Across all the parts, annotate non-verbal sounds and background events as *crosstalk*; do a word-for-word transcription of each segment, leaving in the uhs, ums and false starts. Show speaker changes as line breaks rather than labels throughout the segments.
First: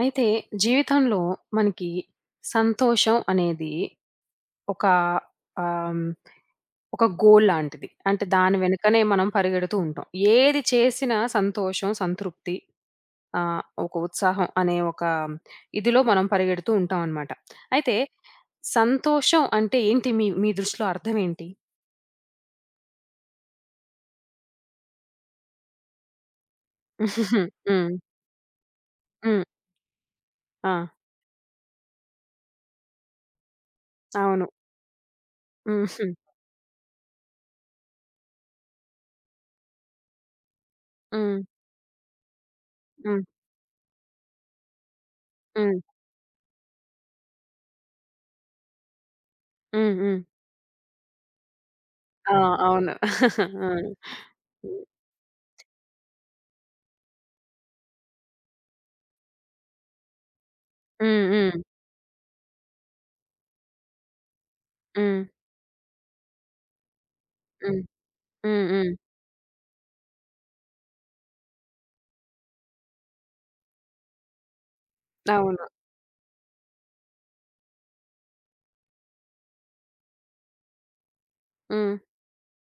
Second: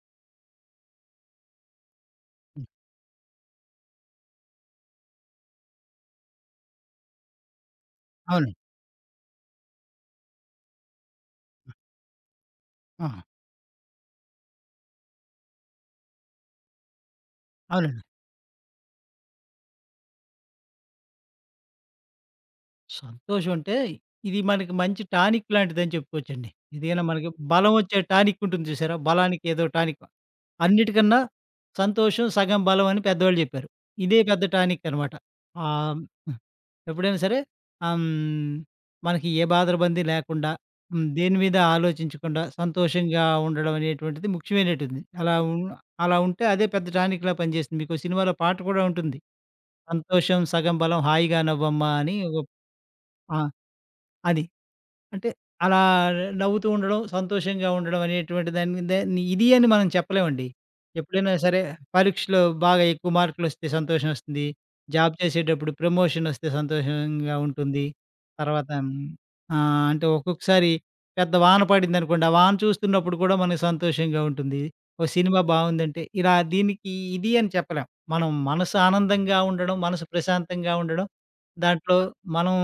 అయితే జీవితంలో మనకి
హ్మ్.
సంతోషం అనేది ఒక ఆమ్, ఒక గోల్ లాంటిది. అంటే
అవునండి.
దాని వెనుకనే మనం పరిగెడుతూ ఉంటాం. ఏది చేసినా సంతోషం, సంతృప్తి
ఆహా!
ఆహ్, ఒక ఉత్సాహం అనే ఒక ఇదిలో మనం పరిగెడుతూ ఉంటాం అనమాట. అయితే
అవునండి.
సంతోషం అంటే ఏంటి మీ మీ దృష్టిలో అర్థం ఏంటి?
సంతోషం అంటే ఇది మనకి మంచి టానిక్ లాంటిదని చెప్పుకోవచ్చండి. ఇదేనా మనకి
*laughs*
బలం
హ్మ్.
వచ్చే టానిక్ ఉంటుంది చూసారా?
హ్మ్.
బలానికి ఏదో టానిక్.
ఆ!
అన్నిటికన్నా సంతోషం సగం బలం అని పెద్దవాళ్ళు చెప్పారు. ఇదే పెద్ద
అవును.
టానిక్ అనమాట.
హ్మ్.
ఆహ్,
హ్మ్.
హ్మ్. ఎప్పుడైనా సరే ఆహ్, హ్మ్. మనకి ఏ బాధరబంది లేకుండా హ్మ్. దేని
హ్మ్.
మీద ఆలోచించకుండా సంతోషంగా ఉండడం అనేటువంటిది ముఖ్యమైనటుంది. అలా ఉ
హ్మ్.
అలా ఉంటే అదే పెద్ద టానిక్‌లా పనిచేస్తుంది. మీకో సినిమాలో పాట కూడా ఉంటుంది.
హ్మ్. హ్మ్.
సంతోషం సగం బలం హాయిగా నవ్వమ్మా అని
ఆ!
ఒక
అవును.
ఆ!
*laughs* ఆ!
అది.
హ్మ్.
అంటే అలా నవ్వుతూ ఉండడం, సంతోషంగా ఉండడం అనేటువంటి దాన్ని దాన్ని ఇది అని మనం చెప్పలేమండి.
హ్మ్.
ఎప్పుడైనా
హ్మ్.
సరే పరీక్షలో బాగా ఎక్కువ మార్కులొస్తే సంతోషం వస్తుంది. జాబ్
హ్మ్.
చేసేటప్పుడు ప్రమోషన్ వస్తే సంతోషంగా
హ్మ్.
ఉంటుంది.
హ్మ్.
తర్వాత
హ్మ్.
ఆహ్, అంటే ఒక్కొక్కసారి పెద్ద వాన పడిందనుకోండి, ఆ వాన చూస్తున్నప్పుడు కూడా మనకు సంతోషంగా ఉంటుంది. ఓ సినిమా
అవును.
బావుందంటే ఇలా దీనికి ఇది అని చెప్పలేం. మనం మనసు ఆనందంగా ఉండడం, మనసు ప్రశాంతంగా ఉండడం,
హ్మ్.
దాంట్లో మనం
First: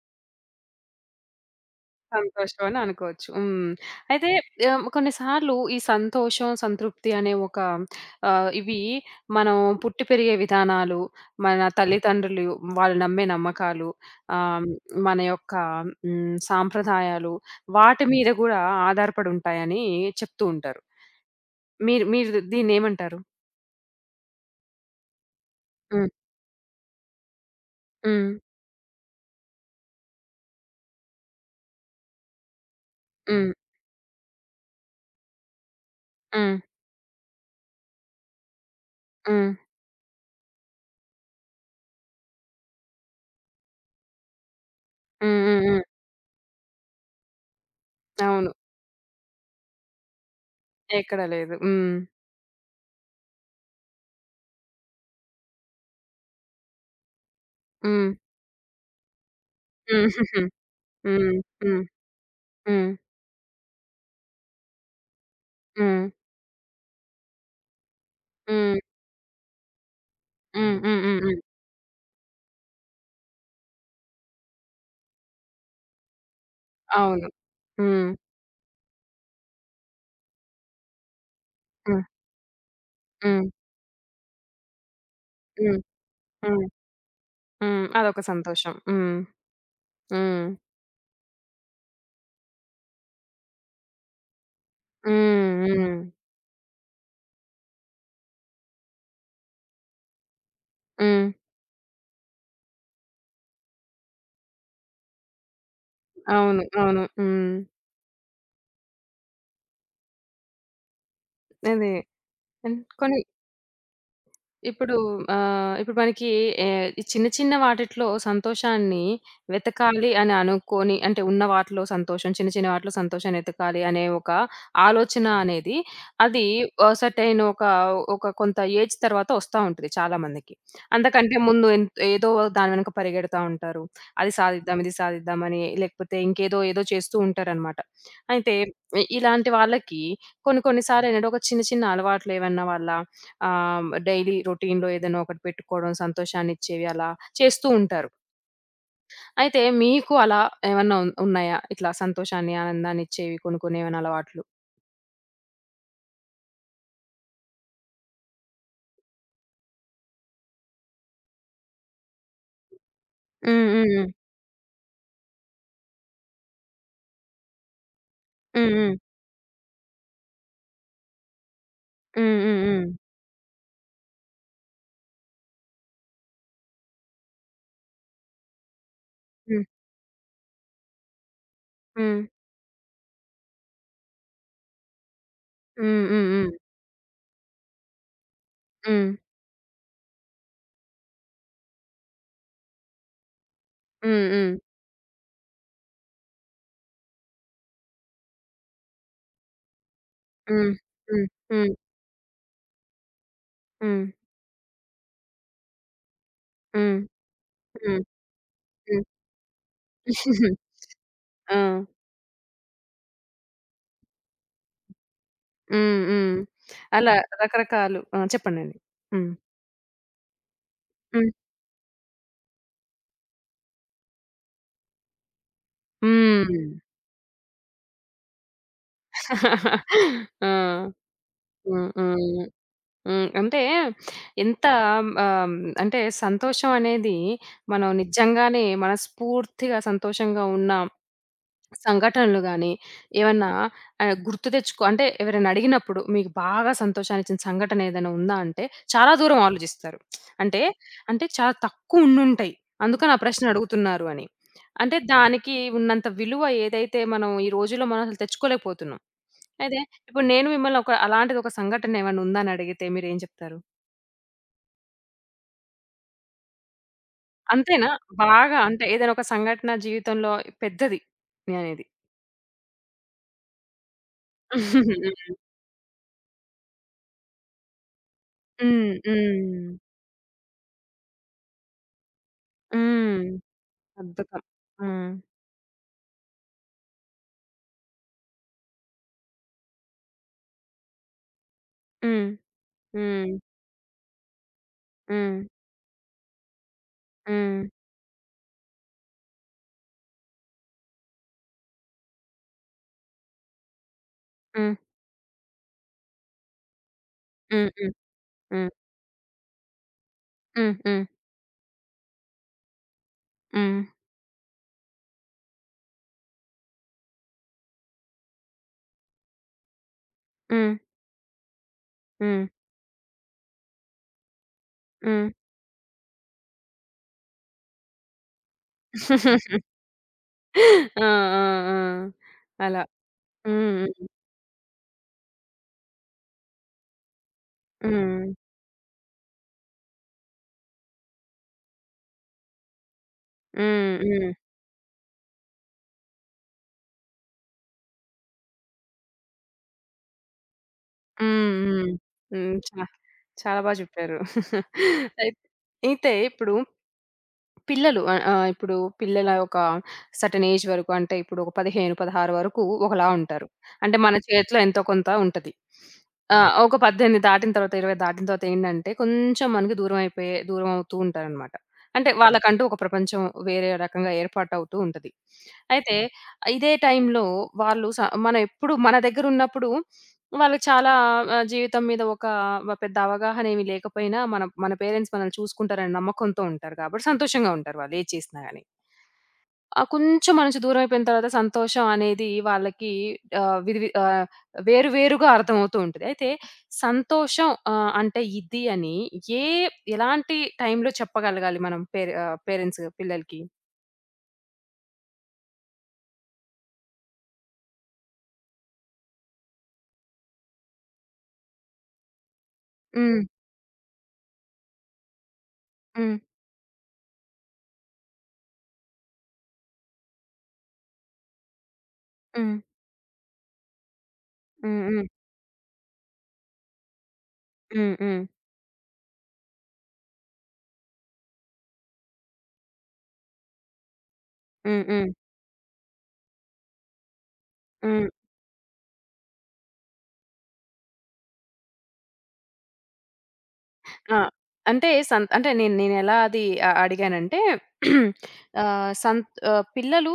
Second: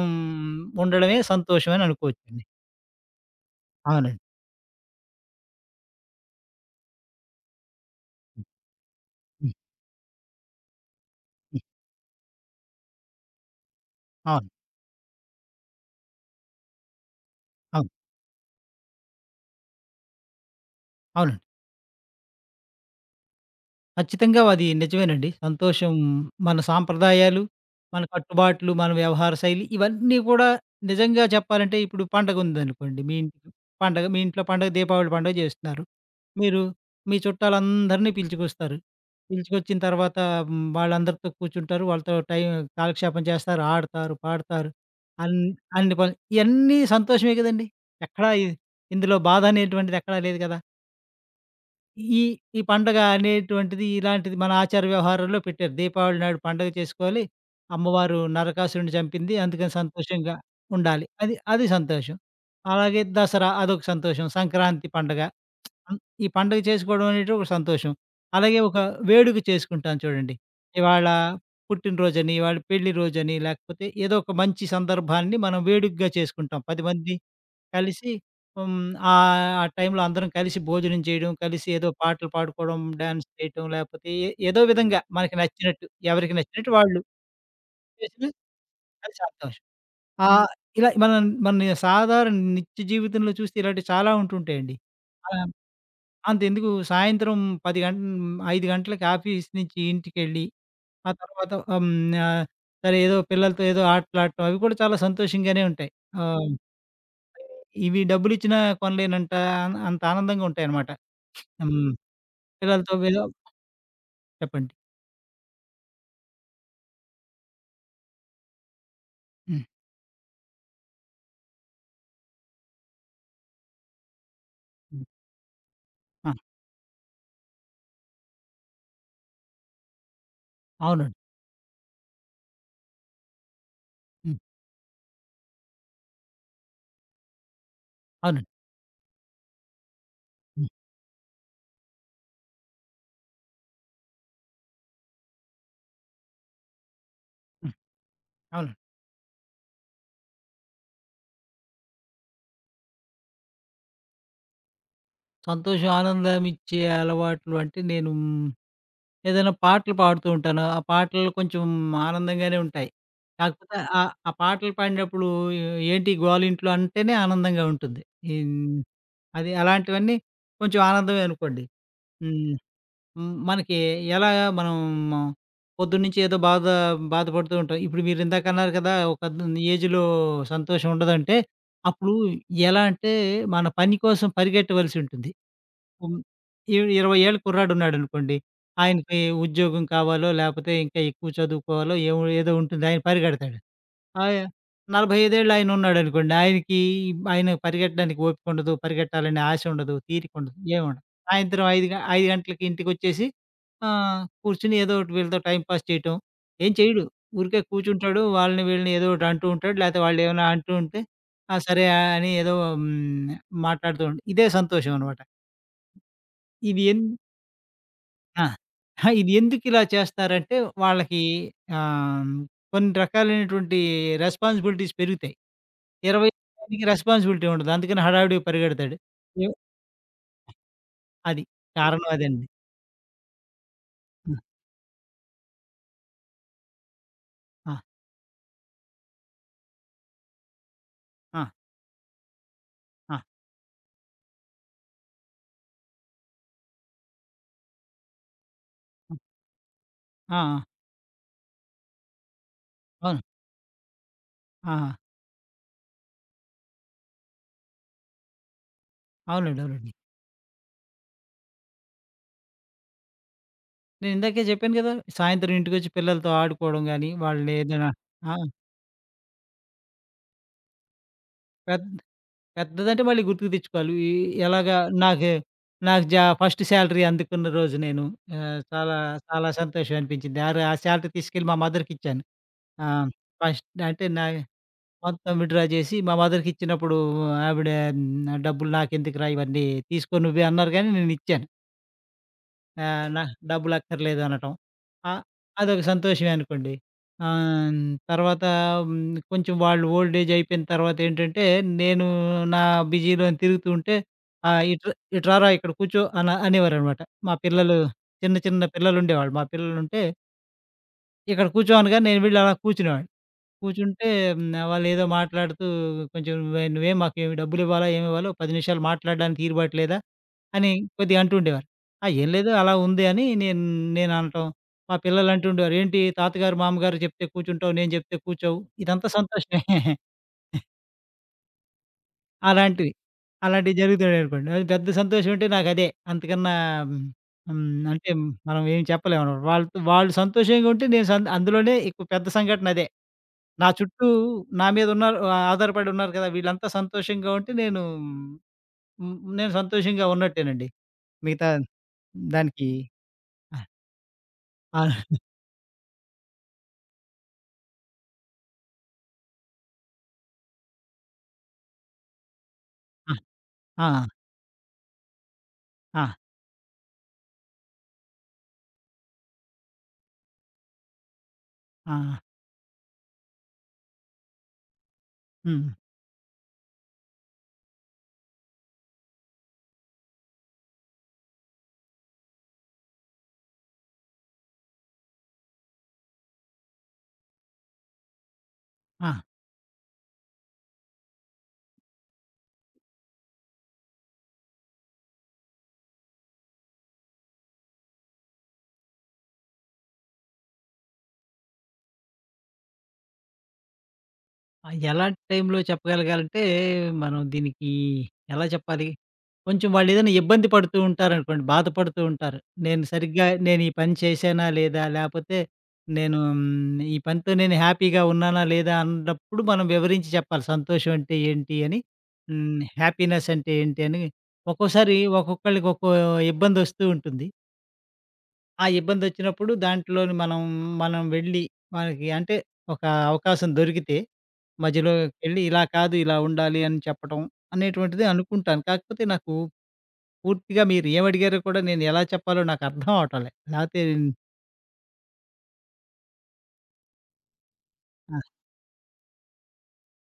ఉండడమే సంతోషం అని అనుకోవచ్చండి.
సంతోషం అని అనుకోవచ్చు. హ్మ్.
అవునండి.
అయితే ఆహ్, కొన్నిసార్లు ఈ సంతోషం, సంతృప్తి అనే ఒక
హ్మ్.
ఆహ్, ఇవి
హ్మ్.
మనం పుట్టి పెరిగే విధానాలు,
హ్మ్.
మన తల్లిదండ్రులు వాళ్ళు నమ్మే నమ్మకాలు,
అవును.
ఆహ్, మన యొక్క హ్మ్, సాంప్రదాయాలు
అవును.
వాటి మీద గూడా ఆధారపడి ఉంటాయని చెప్తూ ఉంటారు.
అవునండి.
మీరు మీరు దీన్నేమంటారు?
ఖచ్చితంగా అది నిజమేనండి. సంతోషం
హ్మ్.
మన సాంప్రదాయాలు, మన
హ్మ్.
కట్టుబాట్లు, మన వ్యవహార శైలి ఇవన్నీ కూడా నిజంగా చెప్పాలంటే ఇప్పుడు పండగుందనుకోండి మీ ఇంటికి
హ్మ్.
పండగ మీ ఇంట్లో పండగ దీపావళి పండగ జేస్తున్నారు.
హ్మ్.
మీరు మీ చుట్టాలందరినీ పిలుచుకొస్తారు.
హ్మ్.
పిలుచుకొచ్చిన తర్వాత హ్మ్, వాళ్ళందరితో కూర్చుంటారు. వాళ్ళతో టైం కాలక్షేపం చేస్తారు, ఆడతారు, పాడతారు. అన్
హ్మ్. హ్మ్. హ్మ్.
అన్ని పనులు ఇయన్నీ సంతోషమే గదండీ! ఎక్కడా ఇ
అవును.
ఇందులో బాధ అనేటువంటిది ఎక్కడా లేదు గదా!
ఎక్కడ లేదు. హ్మ్.
ఈ ఈ పండగ అనేటువంటిది ఇలాంటిది మన ఆచార వ్యవహారాల్లో పెట్టారు. దీపావళి నాడు పండగ చేసుకోవాలి.
హ్మ్.
అమ్మవారు నరకాసురుడిని చంపింది. అందుకని
హ్మ్.
సంతోషంగా
హుహు.
ఉండాలి.
హ్మ్.
అది అది
హ్మ్.
సంతోషం.
హ్మ్.
అలాగే దసరా అదొక సంతోషం. సంక్రాంతి పండగ. అన్
హ్మ్.
ఈ పండగ చేసుకోవడం అనేటిది ఒక సంతోషం. అలాగే ఒక
హ్మ్.
వేడుక చేసుకుంటాం చూడండి.
హ్మ్. హ్మ్.
ఇవాళ
హ్మ్. హ్మ్.
పుట్టినరోజని, ఇవాళ పెళ్లి రోజని, లేకపోతే ఏదో ఒక మంచి సందర్భాన్ని మనం వేడుకగా చేసుకుంటాం. పది మంది
అవును. హ్మ్.
కలిసి హ్మ్. ఆహ్, ఆ టైంలో అందరం కలిసి భోజనం చేయడం, కలిసి ఏదో
హ్మ్.
పాటలు పాడుకోవడం, డాన్స్
హ్మ్.
చేయటం, లేపోతే ఏ ఏదో విధంగా మనకి
హ్మ్.
నచ్చినట్టు, ఎవరికి
హ్మ్.
నచ్చినట్టు వాళ్ళు
హ్మ్. అదొక
చేసిన
సంతోషం.
అది
హ్మ్.
సంతోషం.
హ్మ్.
ఆహ్, ఇలా మనం మన సాధారణ నిత్య జీవితంలో చూస్తే ఇలాంటివి చాలా ఉంటుంటాయండి. ఆహ్,
హ్మ్. హ్మ్.
అంతెందుకు సాయంత్రం పది గం ఐదు గంటలకి ఆఫీస్ నుంచి ఇంటికెళ్ళి, ఆ
హ్మ్.
తర్వాత హ్మ్. ఆహ్, సరే ఏదో పిల్లలతో ఏదో ఆటలాడటం అవి కూడా చాలా సంతోషంగానే ఉంటాయి. ఆ!
అవును. అవును. హ్మ్.
ఇవి డబ్బులిచ్చినా కొనలేనంత ఆన్ అంత ఆనందంగా ఉంటాయన్నమాట. హ్మ్.
అదే.
పిల్లలతో
కానీ
ఏదో చెప్పండి.
ఇప్పుడు ఆహ్, ఇప్పుడు మనకి ఏ ఈ చిన్న చిన్న వాటిట్లో సంతోషాన్ని
హ్మ్.
వెతకాలి అని అనుకోని అంటే ఉన్న వాటిలో సంతోషం, చిన్న చిన్న వాటిలో సంతోషాన్ని వెతకాలి అనే ఒక
హ్మ్.
ఆలోచన అనేది
ఆ!
అది ఆహ్, సెర్టైన్ ఒక, ఒక కొంత ఏజ్ తర్వాత ఒస్తా ఉంటది చాలా మందికి.
అవునండి.
అంతకంటే ముందు ఎన్ ఏదో దాని వెనక పరిగెడతా ఉంటారు. అది
హ్మ్.
సాధిద్దాం, ఇది సాధిద్దాం అని లేకపోతే ఇంకేదో ఏదో చేస్తూ ఉంటారనమాట.
అవునండి.
అయితే ఇ ఇలాంటి వాళ్ళకి కొన్ని
హ్మ్.
కొన్ని సార్లేంటంటే ఒక చిన్న చిన్న అలవాట్లు ఏవన్నా వాళ్ళ ఆహ్, డైలీ రొటీన్‌లో ఏదైనా ఒకటి పెట్టుకోవడం సంతోషాన్నిచ్చేవి అలా చేస్తూ
హ్మ్.
ఉంటారు.
అవునండి.
అయితే మీకు అలా ఏమన్నా ఉన్ ఉన్నాయా? ఇట్లా సంతోషాన్ని, ఆనందాన్నిచ్చేవి కొనుక్కునేమైనా అలవాట్లు?
సంతోషం, ఆనందమిచ్చే అలవాట్లు అంటే నేను మ్, ఏదైనా పాటలు పాడుతూ ఉంటాను. ఆ పాటలు కొంచెం ఆనందంగానే ఉంటాయి.
హ్మ్.
కాకపోతే
హ్మ్.
ఆహ్, ఆ పాటలు పాడినప్పుడు ఏ- ఏంటి గోలింట్లో అంటేనే ఆనందంగా ఉంటుంది. ఇన్
హ్మ్.
అది అలాంటివన్నీ కొంచెం ఆనందమే అనుకోండి.
హ్మ్.
హ్మ్.
హ్మ్.
హ్మ్. మనకి ఎలాగా మనం పొద్దున్నుంచి ఏదో బాధ బాధపడుతూ ఉంటాం. ఇప్పుడు మీరు ఇందాక అన్నారు కదా! ఒక
హ్మ్.
ఏజ్‌లో సంతోషం ఉండదంటే, అప్పుడు
హ్మ్.
ఎలా అంటే మన పని కోసం పరిగెట్టవలసి ఉంటుంది.
హ్మ్.
హ్మ్.
హ్మ్.
ఇ ఇరవై ఏళ్ళ కుర్రాడున్నాడనుకోండి.
హ్మ్.
ఆయనకి ఉద్యోగం కావాలో, లేపోతే ఇంకా ఎక్కువ చదువుకోవాలో ఏమో ఏదో ఉంటుంది. ఆయన పరిగెడతాడు. ఆయ
హ్మ్.
నలభై ఐదు ఏళ్ళు ఆయనున్నాడనుకోండి. ఆయనకి ఆయన పరిగెట్టడానికి ఓపిక ఉండదు. పరిగెట్టాలనే ఆశ ఉండదు. తీరిక ఉండదు.
హ్మ్.
ఏమి ఉండదు. సాయంత్రం
హ్మ్.
ఐదు గ ఐదు గంటలకి ఇంటికొచ్చేసి
హ్మ్.
ఆహ్, కూర్చొని ఏదో ఒకటి వీళ్ళతో టైమ్ పాస్ చేయటం. ఏం
హ్మ్.
చేయడు. ఊరికే
హ్మ్. హ్మ్. హ్మ్. హ్మ్.
కూర్చుంటాడు. వాళ్ళని వీళ్ళని
హ్మ్. హ్మ్.
ఏదో ఒకటి అంటూ ఉంటాడు. లేతే
హ్మ్.
వాళ్ళేమైనా
*laughs*
అంటూ ఉంటే ఆ!
ఆ!
సరే అని ఏదో హ్మ్. మాట్లాడుతూ ఉంట ఇదే సంతోషం అనమాట.
హ్మ్. హ్మ్.
ఇది ఎన్
అలా రకరకాలు ఆ!
ఆ!
చెప్పండండి.
ఆ!
హ్మ్.
ఇది ఎందుకిలా చేస్తారంటే వాళ్ళకి
హ్మ్.
ఆహ్, కొన్ని రకాలైనటువంటి రెస్పాన్సిబిలిటీస్ పెరుగుతాయి.
హ్మ్.
ఇరవై ఐదుకి రెస్పాన్సిబిలిటీ ఉండదు. అందుకని హడావిడిగా పరిగెడతాడు. ఏవ్
*laughs* ఆ!
అది
హ్మ్.
కారణం
హ్మ్.
అదండి.
హ్మ్. అంటే
హ్మ్.
ఎంత ఆహ్, అంటే సంతోషం అనేది
ఆ!
మనం నిజంగానే మనస్ఫూర్తిగా సంతోషంగా ఉన్నాం.
ఆ!
సంఘటనలు గాని,
ఆ!
ఏమన్నా ఆహ్, గుర్తు తెచ్చుకో అంటే ఎవరైనా అడిగినప్పుడు మీకు బాగా సంతోషాన్నిచ్చిన సంఘటన ఏదైనా ఉందా అంటే, చాలా
హ్మ్.
దూరం ఆలోచిస్తారు.
ఆ! ఆ!
అంటే, అంటే చాలా తక్కువ ఉండుంటాయి. అందుకని ఆ
అవును.
ప్రశ్న అడుగుతున్నారు అని.
ఆహా!
అంటే దానికి ఉన్నంత విలువ ఏదైతే మనం ఈ రోజుల్లో మనం అసలు తెచ్చుకోలేకపోతున్నాం.
అవునండి.
అయితే
అవునండి.
ఇప్పుడు నేను మిమ్మల్ని ఒక అలాంటిది ఒక సంఘటన ఏమన్నా ఉందా అని అడిగితే మీరేం చెప్తారు?
నేనిందాకే చెప్పాను గదా! సాయంత్రం ఇంటికొచ్చి పిల్లలతో ఆడుకోవడం గాని, వాళ్ళని ఏదైనా
అంతేనా?
ఆ!
బాగా అంటే ఏదైనా ఒక సంఘటన జీవితంలో పెద్దది నేననేది.
పెద్ పెద్దదంటే మళ్ళీ గుర్తుకు తెచ్చుకోవాలి. ఈ ఎలాగా నాకు
*laughs*
నాకు జా ఫస్ట్ శాలరీ అందుకున్న రోజు నేను ఆహ్,
హ్మ్.
చాలా చాలా
హ్మ్.
సంతోషం అనిపించింది. ఆరు ఆ శాలరీ తీసుకెళ్ళి మా మదర్‌కిచ్చాను.
హ్మ్.
ఆ!
హ్మ్.
ఫస్ట్ అంటే నా
అద్భుతం. హ్మ్.
మొత్తం విత్‌డ్రా చేసి మా మదర్‌కిచ్చినప్పుడు ఆవిడ హ్మ్, "డబ్బులు నాకెందుకురా ఇవన్నీ తీసుకో నువ్వే" అన్నారు గానీ నేనిచ్చాను.
హ్మ్.
ఆహ్, నా
హ్మ్.
డబ్బులు అక్కర్లేదు అనటం. ఆహ్,
హ్మ్.
అదొక సంతోషమే అనుకోండి.
హ్మ్.
ఆహ్, తర్వాత హ్మ్, కొంచెం వాళ్ళు ఓల్డ్ ఏజ్ అయిపోయిన తర్వాతేంటంటే, నేను నా బిజీలోని తిరుగుతూ ఉంటే, ఆహ్,
హ్మ్.
"ఇటు రా ఇటు రారా ఇక్కడ కూర్చో" అన అనేవారనమాట. మా
హ్మ్.
పిల్లలు
హ్మ్.
చిన్న చిన్న
హ్మ్.
పిల్లలుండేవాళ్ళు. మా పిల్లలుంటే,
హ్మ్. హ్మ్.
"ఇక్కడ కూర్చో" అనగానే నేను వెళ్ళి అలా కూర్చునేవాడిని.
హ్మ్.
కూర్చుంటే హ్మ్. వాళ్ళేదో మాట్లాడుతూ కొంచెం "నువ్వే నువ్వేం మాకేమి డబ్బులివ్వాలా, ఏమివ్వాలో పది నిమిషాలు మాట్లాడడానికి తీరుబాటు లేదా" అని
హ్మ్.
కొద్దిగా అంటుండేవారు. ఆ! ఏం
హ్మ్.
లేదు అలా ఉంది అని నేను నేననటం. మా పిల్లలు
హ్మ్.
అంటుండేవారు, "ఏంటి తాతగారు, మామగారు చెప్తే కూర్చుంటావు, నేను చెప్తే కూర్చోవు." ఇదంతా సంతోషమే.
*laughs*
*laughs*
ఆ! ఆ! ఆ! అలా.
అలాంటివి.
హ్మ్.
అలాంటివి
హ్మ్.
జరుగుతున్నాయనుకోండి. అది పెద్ద సంతోషం అంటే నాకదే. అంతకన్నా హ్మ్. అంటే
హ్మ్.
మనం ఏం చెప్పలేమనమాట. వాళ్ళతో వాళ్ళు సంతోషంగా ఉంటే నేను సం అందులోనే ఎక్కువ పెద్ద సంఘటనదే. నా
హ్మ్.
చుట్టూ
హ్మ్.
నా మీద ఉన్నారు ఆహ్, ఆధారపడి ఉన్నారు కదా! వీళ్ళంతా సంతోషంగా ఉంటే నేను హ్మ్, నేను సంతోషంగా ఉన్నట్టేనండి. మిగతా
హ్మ్. హ్మ్. హ్మ్.
దానికి
చా
ఆ!
చాలా బా చెప్పారు. *laughs*
ఆ!
అయి అయితే ఇప్పుడు పిల్లలు ఆహ్, ఆహ్, ఇప్పుడు పిల్లల ఒక సర్టెన్ ఏజ్ వరకు అంటే ఇప్పుడు ఒక పదిహేను, పదహారు వరకు ఒకలా
ఆ!
ఉంటారు. అంటే
ఆ!
మన చేతిలో ఎంతో కొంత ఉంటది.
ఆ!
ఆ! హ్మ్. ఒక పద్దెనిమిది దాటిన తర్వాత ఇరవై దాటిన తర్వాత ఏంటంటే కొంచెం మనకి దూరం అయిపోయే దూరం అవుతూ ఉంటారనమాట. అంటే
ఆ!
వాళ్ళకంటూ ఒక ప్రపంచం వేరే రకంగా ఏర్పాటవుతూ ఉంటది.
హ్మ్.
అయితే ఇదే టైంలో వాళ్ళు స మనం ఎప్పుడు మన దగ్గరున్నప్పుడు వాళ్ళకి చాలా ఆహ్, జీవితం మీద ఒక వ పెద్ద అవగాహనేమి లేకపోయినా, మన మన పేరెంట్స్ మనల్ని చూసుకుంటారనే నమ్మకంతో ఉంటారు కాబట్టి, సంతోషంగా ఉంటారు వాళ్ళు ఏది చేసినా గాని.
ఆ!
ఆ కొంచెం మన నుంచి దూరం అయిపోయిన తర్వాత సంతోషం అనేది వాళ్ళకి ఆహ్, విది వి ఆహ్, వేరు వేరుగా అర్థమవుతూ ఉంటది. అయితే సంతోషం ఆహ్, అంటే ఇది అని ఏ ఎలాంటి టైంలో చెప్పగలగాలి మనం పేరె ఆహ్, పేరెంట్స్ పిల్లలకి?
ఆ! ఎలాంటి టైంలో చెప్పగలగాలంటే, మనం దీనికి ఎలా చెప్పాలి? కొంచెం వాళ్ళేదైనా ఇబ్బంది పడుతూ ఉంటారనుకోండి, బాధపడుతూ ఉంటారు. నేను
హ్మ్.
సరిగ్గా నేను ఈ పని చేశానా లేదా? లేపోతే
హ్మ్.
నేను హ్మ్, ఈ పనితో నేను హ్యాపీగా ఉన్నానా లేదా? అన్నప్పుడు మనం వివరించి చెప్పాలి. సంతోషం అంటే ఏంటి అని?
హ్మ్.
హ్మ్, హ్యాపీనెస్ అంటే ఏంటి అని?
హ్మ్.
ఒక్కోసారి
హ్మ్.
ఒక్కొక్కళ్ళకి ఒక్కో ఇబ్బందొస్తూ ఉంటుంది.
హ్మ్. హ్మ్.
ఆ ఇబ్బందొచ్చినప్పుడు దాంట్లోని మనం, మనం వెళ్ళి మనకి అంటే ఒక అవకాశం దొరికితే హ్మ్.
హ్మ్. హ్మ్.
మధ్యలోకెళ్ళి ఇలా కాదు, ఇలా ఉండాలి అని చెప్పటం అనేటువంటిది
హ్మ్.
అనుకుంటాను. కాకపోతే నాకు పూర్తిగా మీరు ఏమడిగారో కూడా నేను ఎలా చెప్పాలో నాకు అర్థం అవటం లే. లేపోతే
ఆ! అంటే సంత్ అంటే నేను నేనెలా అది అ అడిగానంటే ఆహ్, సంత్ ఆహ్, పిల్లలు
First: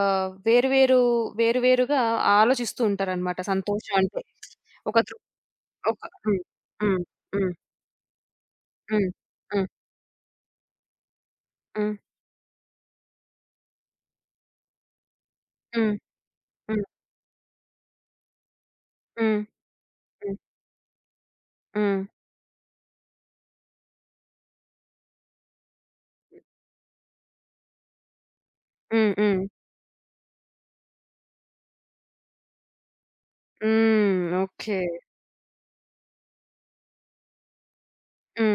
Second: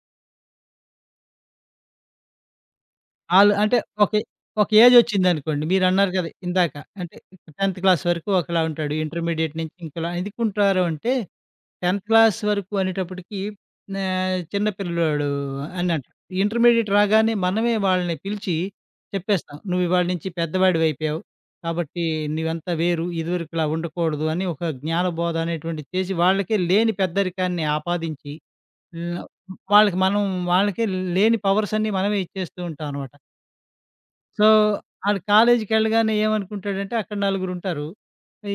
ఆహ్, వేరు వేరు వేరు వేరుగా ఆలోచిస్తూ ఉంటారనమాట
ఆళ్ళు అంటే
సంతోషం
ఒక
అంటే.
ఒక
ఒక తృ
ఏజొచ్చిందనుకోండి.
ఒక
మీరన్నారు కదా!
హ్మ్.
ఇందాక.
హ్మ్.
అంటే
హ్మ్.
పదో క్లాస్ వరకు ఒకలా ఉంటాడు.
హ్మ్.
ఇంటర్మీడియేట్ నుంచి ఇంకోలా ఎందుకుంటారు అంటే
హ్మ్.
10థ్ క్లాస్ వరకు అనేటప్పటికి ఆహ్, చిన్న పిల్లోడు
హ్మ్.
అన్నట్టు.
హ్మ్. హ్మ్.
ఇంటర్మీడియేట్ రాగానే మనమే వాళ్ళని పిలిచి
హ్మ్.
చెప్పేస్తాం. "నువ్వు ఇవాళ నుంచి
హ్మ్.
పెద్దవాడివయిపోయావు.
హ్మ్.
కాబట్టి నువ్వంతా వేరు. ఇదివరకులా ఉండకూడదు" అని ఒక జ్ఞానబోధ అనేటువంటిది చేసి వాళ్ళకే లేని పెద్దరికాన్ని ఆపాదించి
హ్మ్.
హ్మ్.
హ్మ్.
వాళ్ళకి మనం వాళ్ళకే లేని పవర్స్ అన్నీ మనమే ఇచ్చేస్తూ ఉంటామనమాట.
హ్మ్.
So,
okay.
ఆడు కాలేజీకెళ్ళగానే ఏమనుకుంటాడంటే అక్కడ నలుగురుంటారు.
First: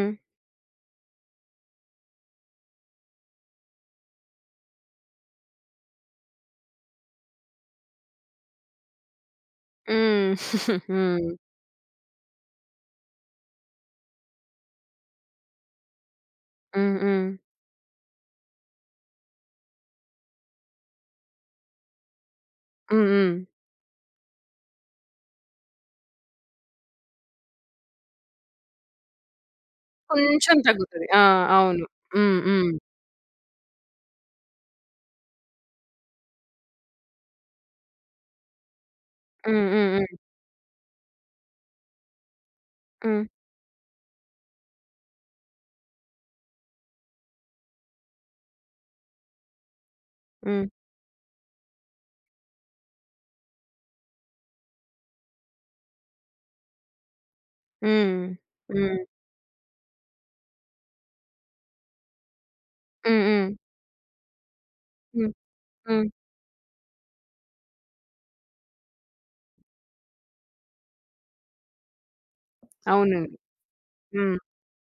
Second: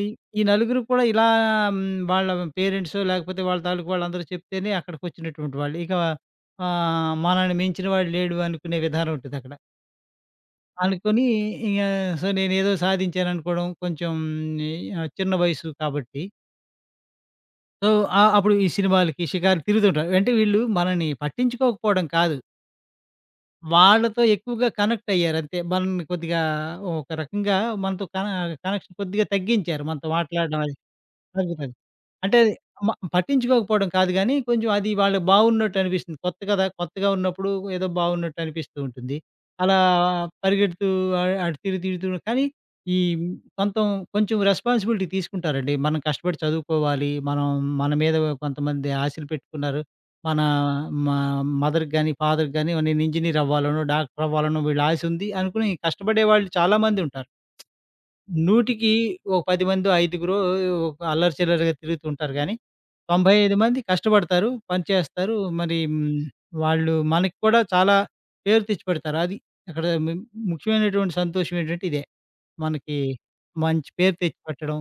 ఈ ఈ నలుగురు కూడా ఇలా హ్మ్, వాళ్ళ పేరెంట్సో లేకపోతే వాళ్ళ తాలూకు వాళ్ళందరూ చెప్తేనే అక్కడికొచ్చినటువంటి వాళ్ళు. ఇక ఆహ్, మనల్ని మించిన వాడు లేడు అనుకునే విధానం ఉంటదక్కడ.
హ్మ్.
అనుకోని
హ్మ్.
ఇగ సో, నేనేదో సాధించాననుకోవడం కొంచెం ఆహ్, చిన్న వయసు కాబట్టి.
హ్మ్. హ్మ్.
సో, ఆహ్, అప్పుడు ఈ సినిమాలకి, షికారులు తిరుగుతుంటారు. అంటే వీళ్ళు మనల్ని పట్టించుకోకపోవడం కాదు.
హ్మ్. హ్మ్.
వాళ్ళతో ఎక్కువగా కనెక్ట్ అయ్యారు అంతే. మనల్ని కొద్దిగా ఒక రకంగా మనతో కన కనెక్షన్ కొద్దిగా తగ్గించారు. మనతో
కొంచెం
మాట్లాడడం అది.
తగ్గుతది. ఆ!
తగ్గుతది.
అవును.
అంటే
హ్మ్.
అది
హ్మ్.
మ పట్టించుకోకపోవడం కాదు గానీ, కొంచెం అది వాళ్ళకి బావున్నట్టు అనిపిస్తుంది. కొత్త కదా! కొత్తగా ఉన్నప్పుడు ఏదో బావున్నట్టు అనిపిస్తూ ఉంటుంది.
హ్మ్.
అలా
హ్మ్. హ్మ్.
పరిగెడుతూ ఆహ్, అటు తిరిగి తిరుగుతూ కానీ, ఈ
హ్మ్.
కొంతం కొంచెం రెస్పాన్సిబిలిటీ తీసుకుంటారండి. మనం కష్టపడి చదువుకోవాలి. మనం మన మీద కొంతమంది ఆశలు పెట్టుకున్నారు. మన
హ్మ్.
మా మదర్‌కి గాని, ఫాదర్‌కి గాని నేను ఇంజినీర్ అవ్వాలనో, డాక్టర్ అవ్వాలనో వీళ్ళ ఆశ ఉంది అనుకుని కష్టపడే వాళ్ళు చాలా మంది ఉంటారు.
హ్మ్.
నూటికి
హ్మ్.
ఒక పది మందో, ఐదుగురో ఒక అల్లరి చిల్లరగా తిరుగుతూ ఉంటారు గానీ,
హ్మ్. హ్మ్.
తొంభై ఐదు మంది కష్టపడతారు, పని
హ్మ్.
చేస్తారు. మరి
హ్మ్.
హ్మ్, వాళ్ళు మనకి కూడా చాలా పేరు తెచ్చిపెడతారు. అది అక్కడ ము ముఖ్యమైనటువంటి సంతోషం ఏంటంటే ఇదే. మనకి
అవును.
మంచి పేరు
హ్మ్.
తెచ్చిపెట్టడం,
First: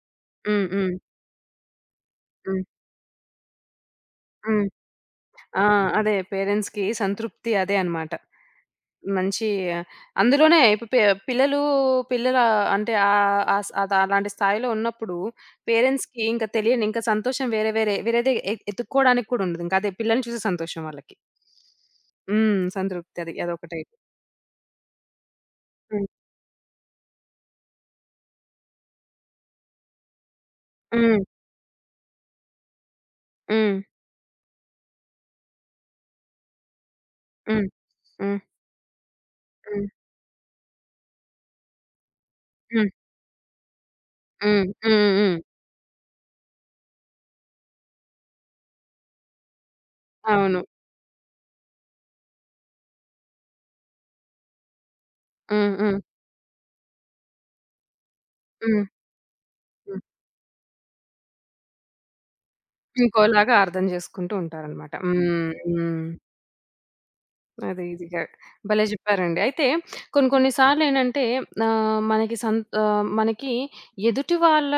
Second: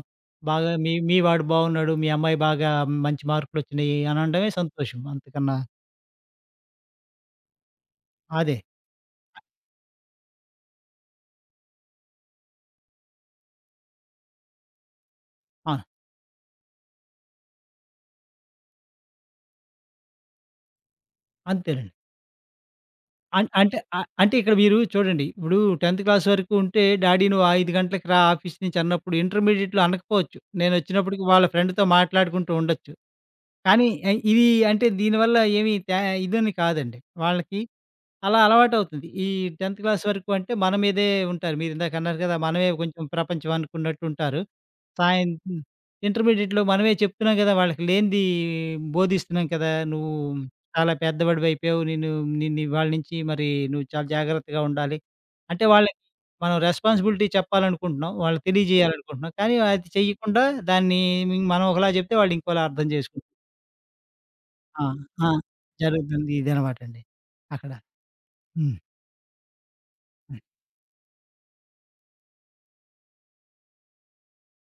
హ్మ్.
బాగా
హ్మ్.
మీ మీ వాడు బాగున్నాడు, మీ అమ్మాయి
హ్మ్.
బాగా మంచి మార్కులొచ్చినియి అని అనడమే
హ్మ్.
సంతోషం అంతకన్నా
ఆ! అదే పేరెంట్స్‌కి సంతృప్తి అదే అన్నమాట.
అదే.
మంచి అందులోనే ఇప్పుడు పి పిల్లలు పిల్లల అంటే ఆహ్, ఆ స్ అది అలాంటి స్థాయిలో ఉన్నప్పుడు
ఆ!
పేరెంట్స్‌కి ఇంకా తెలియని ఇంకా సంతోషం వేరే వేరే వేరేది ఎ ఎతుక్కోవడానికి కూడా ఉండదు. ఇంకా అదే పిల్లల్ని చూసే సంతోషం వాళ్ళకి.
అంతేనండి.
హ్మ్. సంతృప్తి అది.
అం అంటే
అదొకటి.
ఆహ్, అంటే ఇక్కడ మీరు చూడండి. ఇప్పుడు పదో
హ్మ్.
క్లాస్ వరకు ఉంటే, డాడీ నువ్వు ఐదు గంటలకి రా ఆఫీస్ నుంచి అన్నప్పుడు, ఇంటర్మీడియేట్‌లో అనకపోవచ్చు.
హ్మ్.
నేనొచ్చినప్పటికి వాళ్ళ ఫ్రెండ్‌తో మాట్లాడుకుంటూ ఉండొచ్చు.
హ్మ్.
కానీ ఆహ్, ఇది అంటే దీనివల్ల ఏమి తా ఇదని కాదండి. వాళ్ళకి
హ్మ్. హ్మ్.
అలా అలవాటవుతుంది. ఈ పదో
హ్మ్.
క్లాస్ వరకు అంటే మన మీదే ఉంటారు. మీరిందాక అన్నారు కదా! మనమే
హ్మ్.
కొంచెం ప్రపంచం అనుకున్నట్టుంటారు.
హ్మ్. హ్మ్.
సాయం
హ్మ్.
హ్మ్. ఇంటర్మీడియేట్‌లో మనమే చెప్తున్నాం గదా! వాళ్ళకి లేనిది బోధిస్తున్నాం కదా! నువ్వు
అవును.
చాలా పెద్దవాడివైపోయావు. నేను నిన్ను ఇవాళ నుంచి మరి నువ్వు చాలా జాగ్రత్తగా ఉండాలి. అంటే
హ్మ్.
వాళ్ళకి
హ్మ్.
మనం రెస్పాన్సిబిలిటీ చెప్పాలనుకుంటున్నాం. వాళ్ళకి
హ్మ్.
తెలియజేయాలనుకుంటున్నాం. కానీ అది
హ్మ్.
చెయ్యకుండా దాన్ని మనం ఒకలా చెప్తే వాళ్ళు ఇంకోలా అర్థం చేసుకుంటారు.
ఇంకోలాగా అర్థం జేసుకుంటూ
ఆ!
ఉంటారనమాట.
ఆ!
హ్మ్. హ్మ్.
జరుగుతుంది. ఇదనమాటండి అక్కడ.
అది ఈజీగా
హ్మ్.
భలే చెప్పారండి. అయితే కొన్ని
హ్మ్.
కొన్ని సార్లేంటంటే ఆహ్, మనకి సం ఆహ్, మనకి ఎదుటి వాళ్ళ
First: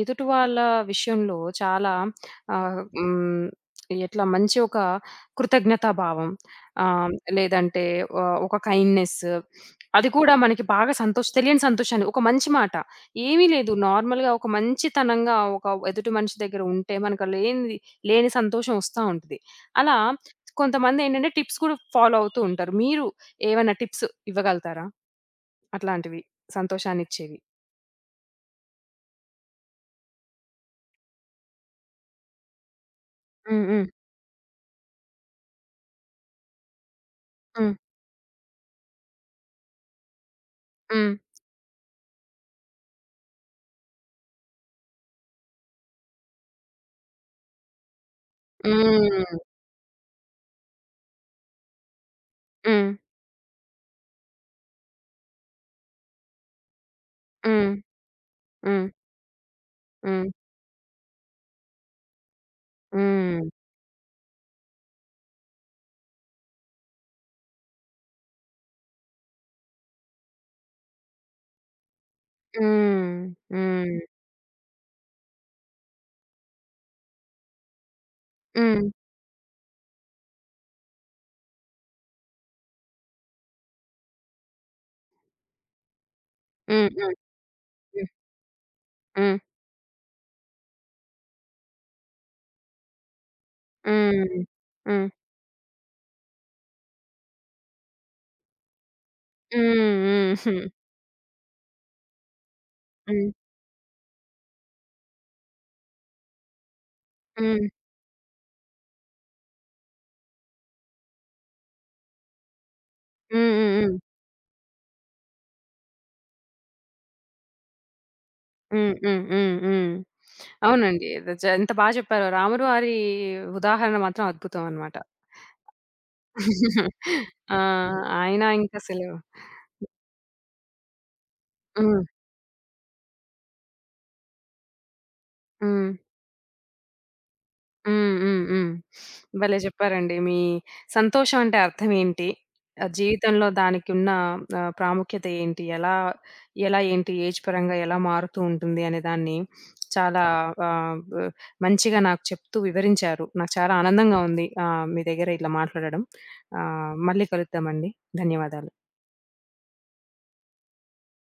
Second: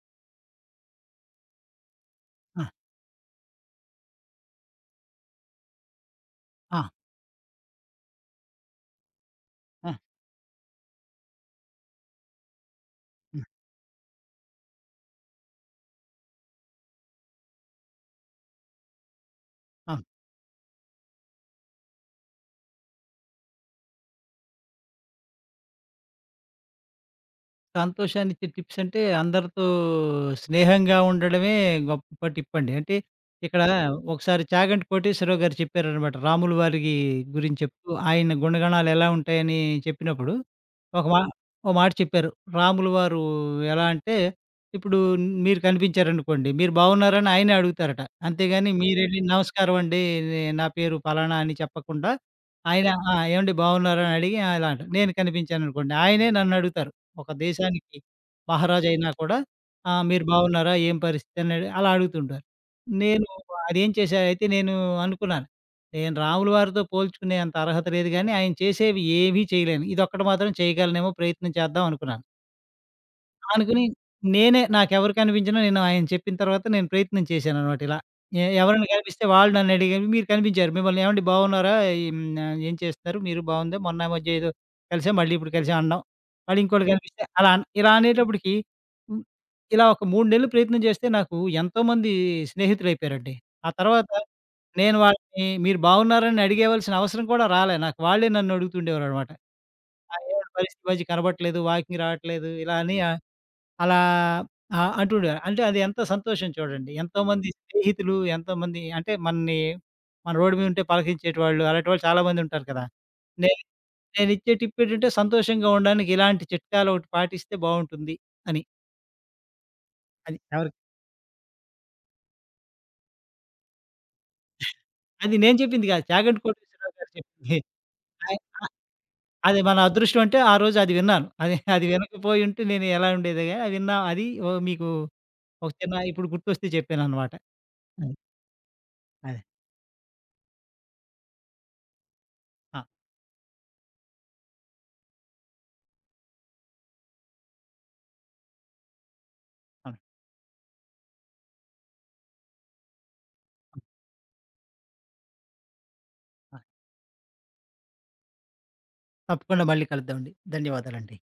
ఎదుటి వాళ్ళ విషయంలో చాలా
ఆ!
ఆహ్, హ్మ్. ఎట్లా మంచి ఒక కృతజ్ఞతా భావం
ఆ!
ఆహ్, లేదంటే ఆహ్, ఒక కైండ్‌నెస్
ఆ!
అది కూడా మనకి బాగా సంతోష్ తెలియని సంతోషాన్ని ఒక మంచి మాట.
హ్మ్.
ఏమీ లేదు నార్మల్‌గా ఒక మంచితనంగా ఒక ఎదుటి మనిషి దగ్గర ఉంటే మనకు లేనిది లేని సంతోషం వస్తా ఉంటది.
ఆ!
అలా కొంతమందేంటంటే టిప్స్ కూడా ఫాలో అవుతూ ఉంటారు. మీరు ఏవైనా టిప్స్ ఇవ్వగలుగుతారా? అట్లాంటివి సంతోషాన్నిచ్చేవి?
సంతోషాన్నిచ్చే టిప్స్ అంటే అందరితో స్నేహంగా ఉండడమే గొప్ప టిప్ అండి. అంటే ఇక్కడ
హ్మ్. హ్మ్.
ఒకసారి చాగంటి కోటేశ్వరావు గారు చెప్పారనమాట. రాములు వారి గురించి
హ్మ్.
చెప్తూ ఆయన గుణగణాలు ఎలా ఉంటాయని చెప్పినప్పుడు ఒక
హ్మ్.
మా ఓ మాట చెప్పారు. రాములు వారు ఎలా అంటే ఇప్పుడు మీరు కనిపించారనుకోండి. మీరు బాగున్నారని ఆయనే అడుగుతారట. అంతేగాని మీరెళ్ళి "నమస్కారం అండి. నే నా పేరు ఫలానా" అని చెప్పకుండా ఆయన
హ్మ్.
"ఆ! ఏవండీ బాగున్నారా?" అని అడిగి అలా అంటారు. నేను కనిపించాననుకోండి ఆయనే నన్నడుగుతారు. ఒక
హ్మ్.
దేశానికి
హ్మ్.
మహారాజయినా కూడా ఆహ్, మీరు
హ్మ్.
బాగున్నారా? ఏం పరిస్థితి? అని అలా అడుగుతుంటారు. నేను
హ్మ్.
అదేం చేశా అయితే నేను అనుకున్నాను. నేను రాముల వారితో పోల్చుకునే అంత అర్హత లేదు గానీ, ఆయన చేసేవి ఏవీ చేయలేను. ఇదొక్కటి మాత్రం చేయగలనేమో ప్రయత్నం చేద్దాం అనుకున్నాను.
హ్మ్.
అనుకుని
హ్మ్.
నేనే నాకెవరు కనిపించినా నేను ఆయన చెప్పిన తర్వాత నేను ప్రయత్నం చేశాననమాట ఇలా. ఎ ఎవరైనా
హ్మ్.
కనిపిస్తే వాళ్ళు నన్నడిగారు. మీరు కనిపించారు. మిమ్మల్ని "ఏవండీ బాగున్నారా? ఈమ్ ఆహ్, ఏం చేస్తున్నారు? మీరు బాగుందా? మొన్న ఈ మధ్య ఏదో కలిసాం. మళ్ళీ ఇప్పుడు కలిసాం" అనడం. మళ్ళీ ఇంకోళ్ళు
హ్మ్.
కనిపిస్తే అలా అన్ ఇలా
హ్మ్.
అనేటప్పటికి హ్మ్.
హ్మ్.
ఇలా ఒక మూడు నెలలు ప్రయత్నం చేస్తే నాకు ఎంతోమంది స్నేహితులైపోయారండి. ఆ తర్వాత
హ్మ్. హ్మ్.
నేను
హ్మ్.
వాళ్ళని "మీరు బాగున్నారని" అడిగేవలసిన అవసరం కూడా రాలే. నాకు వాళ్ళే నన్ను అడుగుతుండేవారనమాట. "ఆ!
హ్మ్.
ఏవండీ
హ్మ్.
పరిస్థితి ఈ మధ్య కనబడట్లేదు. వాకింగ్ రావట్లేదు" ఇలా అని
హ్మ్.
అలా ఆ! అంటుండేవారు. అంటే అది ఎంత సంతోషం చూడండి. హ్మ్. ఎంతోమంది
హ్మ్.
స్నేహితులు, ఎంతోమంది అంటే మనని మన రోడ్డు మీద ఉంటే పలకరించేటివాళ్ళు, అలాంటి వాళ్ళు చాలామంది ఉంటారు కదా!
హ్మ్. హ్మ్.
నేను
హ్మ్. హ్మ్.
నేనిచ్చే టిప్ ఏంటంటే సంతోషంగా ఉండడానికి ఇలాంటి చిట్కాలు ఒకటి పాటిస్తే బావుంటుంది అని.
హ్మ్. హ్మ్. హ్మ్.
అది ఎవరికి?
అవునండి. ఇది చ ఎంత బా చెప్పారో! రాములు వారి ఉదాహరణ మాత్రం అద్భుతం అన్నమాట.
అది నేను చెప్పింది కాదు. చాగంటి కోటేశ్వరరావు గారు చెప్పింది.
ఆ!
ఆయ
ఆయన
ఆ!
ఇంకసలు
అది మన అదృష్టం అంటే ఆ రోజు అది విన్నాను. అది అది
హ్మ్.
వినకపోయి ఉంటే నేను ఎలా ఉండేదో గాని అది విన్నా అది ఓ మీకు ఒక
హ్మ్.
చిన్న ఇప్పుడు గుర్తొస్తే చెప్పాననమాట. అది. అదే.
హ్మ్. హ్మ్. హ్మ్.
అదే.
భలే చెప్పారండి. మీ సంతోషం అంటే అర్థం ఏంటి?
ఆ!
ఆహ్, జీవితంలో దానికున్న ఆహ్, ప్రాముఖ్యత ఏంటి? ఎలా ఎలా ఏంటి? ఏజ్ పరంగా ఎలా మారుతూ ఉంటుంది అనే దాన్ని
అవును. ఆ!
చాలా ఆహ్, బ్ మంచిగా నాకు చెప్తూ వివరించారు. నాకు చాలా ఆనందంగా ఉంది. ఆహ్, మీ దగ్గర ఇట్లా మాట్లాడడం. ఆహ్, మళ్ళీ కలుద్దామండి. ధన్యవాదాలు.
తప్పకుండా మళ్ళీ కలుద్దామండి. ధన్యవాదాలండి.